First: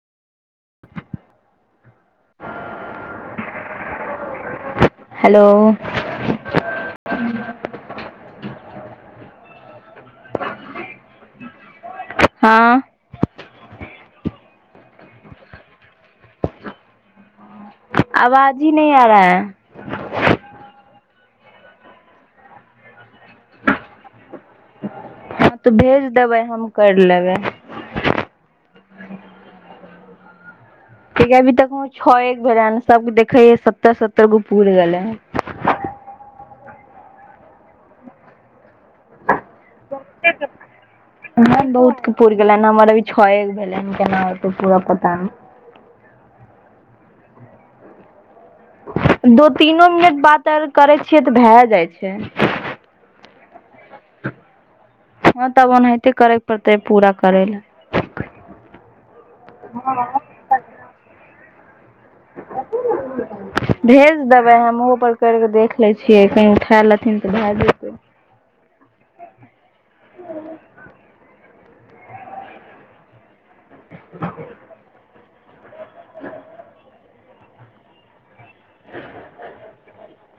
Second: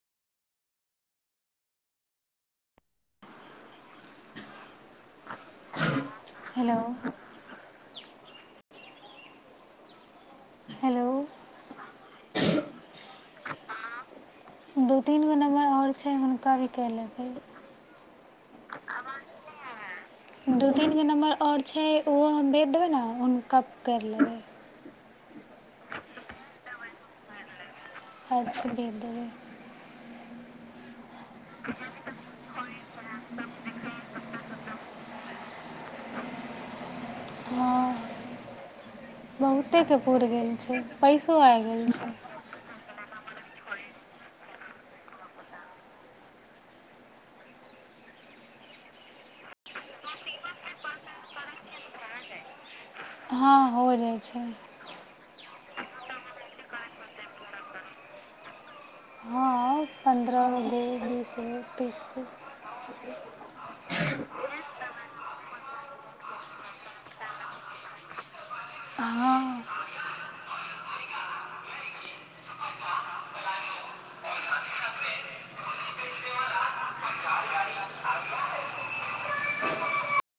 [inaudible] hello hello hello हँ दू तीन गो नम्बर आओर छै हुनका भी कए लेबै आवाज ही नहि आ रहा है दू तीन गो नम्बर आओर छै ओहो हम भेज देबै ने हुनका करि लेबै हँ तऽ भेज देबै हम करि लेबै अच्छा भेज देबै ठीक है अभी तक मे छीए गो एक बेरन सब देखै सत्तर सत्तर गो पुरि गेलै है हँ बहुतेके पुरि गेल छै पैसो आइ हँ गेल बहुत के छै पुरि गेलै ने हमर इ छौ गो भेलनि केना होतै पुरा पता नै दू तीनो मिनट बात आर करै छियै तऽ भए जाइ छै हँ हो छै हँ तब ओनाहिते करैके पड़तै पूरा करै लए ज भेज देबै हम ओहो पर कर कऽ देख लै छियै कहीँ उठा लेथिन तऽ भए जेतै हँ ह [inaudible] [inaudible] ह [inaudible]